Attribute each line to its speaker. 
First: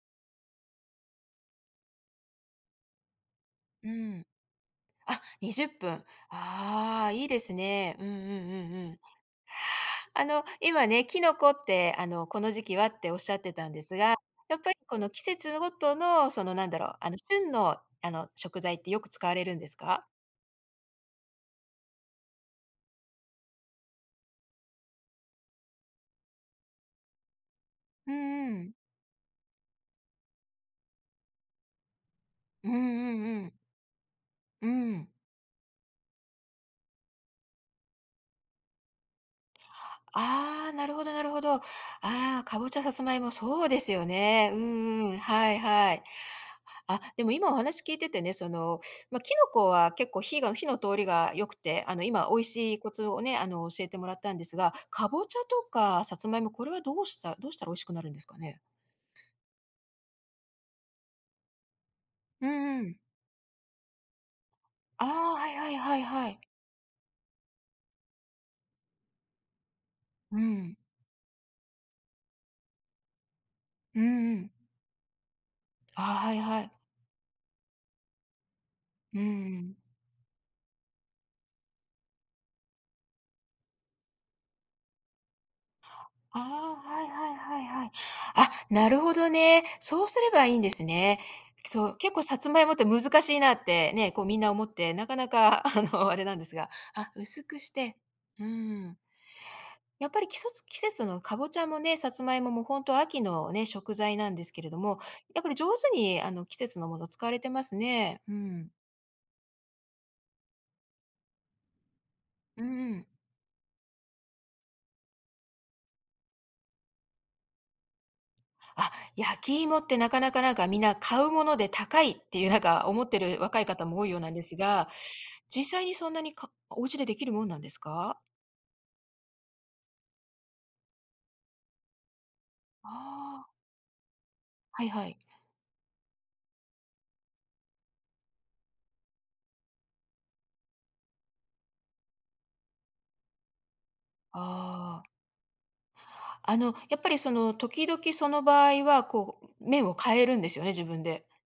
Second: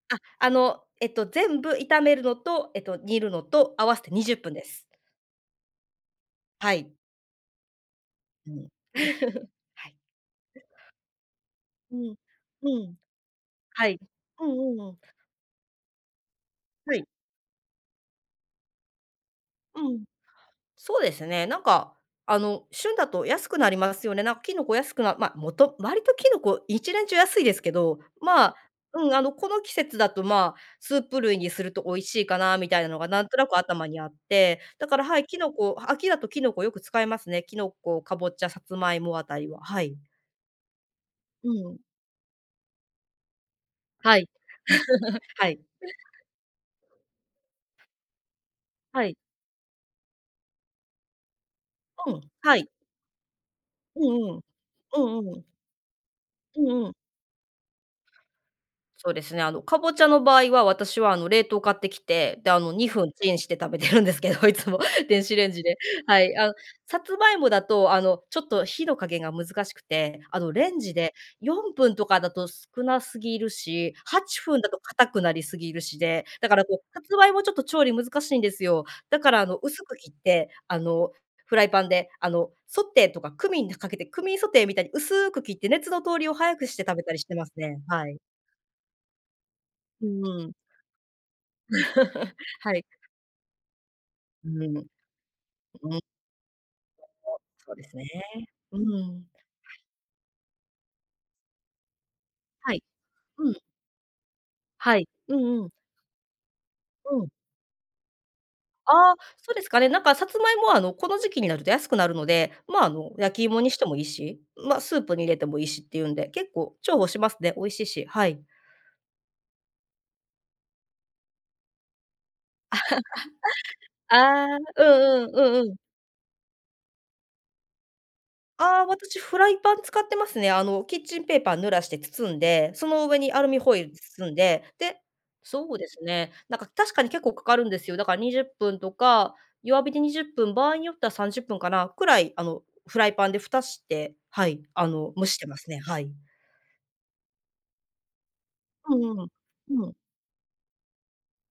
Speaker 1: あ、あの、えっと、全部炒めるのと、えっと、煮るのと合
Speaker 2: う
Speaker 1: わせてに
Speaker 2: ん。
Speaker 1: じゅっぷんです。
Speaker 2: あ、20分。
Speaker 1: はい。
Speaker 2: ああ、いいですね。うんうん
Speaker 1: うん。
Speaker 2: うんうん。
Speaker 1: はい。
Speaker 2: あの、今ね、キノコって、
Speaker 1: う
Speaker 2: あ
Speaker 1: ん、
Speaker 2: の、この時
Speaker 1: う
Speaker 2: 期は
Speaker 1: ん。
Speaker 2: っておっしゃってたんで
Speaker 1: は
Speaker 2: す
Speaker 1: い。
Speaker 2: が、
Speaker 1: うん
Speaker 2: やっぱ
Speaker 1: う
Speaker 2: り
Speaker 1: んう
Speaker 2: こ
Speaker 1: ん。
Speaker 2: の季節ごとの、その、なんだろう、
Speaker 1: はい。
Speaker 2: あの、旬の、あの、食材ってよく使われるんです
Speaker 1: うん、
Speaker 2: か？
Speaker 1: そうですね。なんか、あの、旬だと安くなりますよね。なん、キノコ安くなま、もと割とキノコ一年中安いですけど、
Speaker 2: う
Speaker 1: ま
Speaker 2: ん
Speaker 1: あ、
Speaker 2: うん。
Speaker 1: うん、あの、この季節だと、ま、スープ類にすると美味しいかなみ
Speaker 2: うん
Speaker 1: たいなのが
Speaker 2: う
Speaker 1: なんと
Speaker 2: んう
Speaker 1: な
Speaker 2: ん。
Speaker 1: く頭にあって、
Speaker 2: う
Speaker 1: だから、
Speaker 2: ん。
Speaker 1: はい、キノコ秋だとキノコよく使いますね。キノコ、かぼちゃ、さつまいもあたりは、はい。
Speaker 2: ああ、なるほどなるほ
Speaker 1: う
Speaker 2: ど。あ
Speaker 1: ん。
Speaker 2: あ、かぼちゃ、さつまいも、そうですよ
Speaker 1: はい。
Speaker 2: ね。うんうん、
Speaker 1: は
Speaker 2: はい
Speaker 1: い。
Speaker 2: はい。あ、でも今お話聞いててね、その、
Speaker 1: はい。
Speaker 2: ま、キノコは結構火が火の通りが良くて、あの、
Speaker 1: うん。
Speaker 2: 今美味
Speaker 1: はい。
Speaker 2: しいコツをね、あの、教えて
Speaker 1: う
Speaker 2: もらった
Speaker 1: んう
Speaker 2: んで
Speaker 1: ん。
Speaker 2: すが、
Speaker 1: う
Speaker 2: かぼ
Speaker 1: ん
Speaker 2: ち
Speaker 1: う
Speaker 2: ゃ
Speaker 1: ん。
Speaker 2: とかさつまいも、
Speaker 1: う
Speaker 2: こ
Speaker 1: ん
Speaker 2: れは
Speaker 1: う
Speaker 2: ど
Speaker 1: ん。
Speaker 2: うしたどうしたら美味しくなるんですかね？
Speaker 1: そうですね、あの、かぼちゃの場合は私は、あの、冷凍買ってきて、
Speaker 2: う
Speaker 1: で、あの、
Speaker 2: んう
Speaker 1: に
Speaker 2: ん。
Speaker 1: ふんチンして食べてるんですけど、いつも、
Speaker 2: あ
Speaker 1: 電
Speaker 2: あ、
Speaker 1: 子
Speaker 2: は
Speaker 1: レン
Speaker 2: い
Speaker 1: ジ
Speaker 2: はい
Speaker 1: で。
Speaker 2: はい
Speaker 1: は
Speaker 2: は
Speaker 1: い。
Speaker 2: い。
Speaker 1: あの、さつまいもだと、あの、ちょっと火の加減が難しくて、
Speaker 2: う
Speaker 1: あの、レ
Speaker 2: ん。
Speaker 1: ンジで4分とかだと少なすぎるし、
Speaker 2: うん
Speaker 1: は
Speaker 2: う
Speaker 1: ち
Speaker 2: ん。
Speaker 1: ふんだと硬くなりすぎるし
Speaker 2: あ
Speaker 1: で、
Speaker 2: あ、はい
Speaker 1: だか
Speaker 2: は
Speaker 1: ら、
Speaker 2: い。
Speaker 1: こう、さつまいもちょっと調理難しいんですよ。
Speaker 2: う
Speaker 1: だ
Speaker 2: ー
Speaker 1: から、あの、
Speaker 2: ん。
Speaker 1: 薄く切って、あの、フライパンで、あの、ソテーとかクミンかけてクミンソテーみたいに薄く切って熱の通りを
Speaker 2: あ
Speaker 1: 早くして
Speaker 2: あ、
Speaker 1: 食
Speaker 2: は
Speaker 1: べ
Speaker 2: い
Speaker 1: たりし
Speaker 2: はい
Speaker 1: てます
Speaker 2: はい
Speaker 1: ね、
Speaker 2: はい。
Speaker 1: はい。
Speaker 2: あ、なるほどね。そ
Speaker 1: う
Speaker 2: うすれば
Speaker 1: ー
Speaker 2: い
Speaker 1: ん。
Speaker 2: いんですね。そう、結構 さつまいも
Speaker 1: は
Speaker 2: って
Speaker 1: い。
Speaker 2: 難しいなって、ね、こう、みんな思っ
Speaker 1: [unintelligible]
Speaker 2: て、なかなか、あの、あ
Speaker 1: そ
Speaker 2: れなんですが、あ、薄くし
Speaker 1: うです
Speaker 2: て
Speaker 1: ね、
Speaker 2: うー
Speaker 1: う
Speaker 2: ん。
Speaker 1: ーん。
Speaker 2: やっぱり季そつ季節のかぼちゃもね、さつまいもも、
Speaker 1: は
Speaker 2: ほ
Speaker 1: い。
Speaker 2: んと秋
Speaker 1: う
Speaker 2: の
Speaker 1: ん。
Speaker 2: ね、食材なんですけれど
Speaker 1: は
Speaker 2: も、
Speaker 1: い。う
Speaker 2: やっぱり
Speaker 1: んう
Speaker 2: 上
Speaker 1: ん。
Speaker 2: 手に、あの、季節のもの
Speaker 1: う
Speaker 2: 使
Speaker 1: ん。
Speaker 2: われてますね。うん。
Speaker 1: ああ、そうですかね、なんか、さつまいもは、あの、この時期になると安くなるので、
Speaker 2: うー
Speaker 1: ま、あ
Speaker 2: ん。
Speaker 1: の、焼き芋にしてもいいし、ま、スープに入れてもいいしっていうんで、結構重宝しますね。美味しいし。はい。
Speaker 2: あ、焼き芋って、なかなか、なんか、みんな買うもので高いっていう、なんか、思ってる若い方 も多いよ
Speaker 1: あ
Speaker 2: うなんで
Speaker 1: あ、
Speaker 2: す
Speaker 1: う
Speaker 2: が、
Speaker 1: んうん、う
Speaker 2: 実
Speaker 1: んうん。
Speaker 2: 際にそんなにかお家でできるもんなんですか？
Speaker 1: ああ、私フライパン使ってますね。あの、キッチンペーパー濡らして包んで、その上にア
Speaker 2: ああ。
Speaker 1: ルミホイル包んで、
Speaker 2: はい
Speaker 1: で、
Speaker 2: はい。
Speaker 1: そうですね、なんか、確かに結構かかるんですよ。だから20分とか、弱火で20分、場合によっては30分かな、くらい、あの、フライパンでふたして、はい、あ
Speaker 2: ああ。
Speaker 1: の、蒸してますね、はい。
Speaker 2: あの、そのやっぱり、その、時々その場合
Speaker 1: う
Speaker 2: は、
Speaker 1: んうん。
Speaker 2: こう、面
Speaker 1: うん。
Speaker 2: を変えるんですよね、自分で。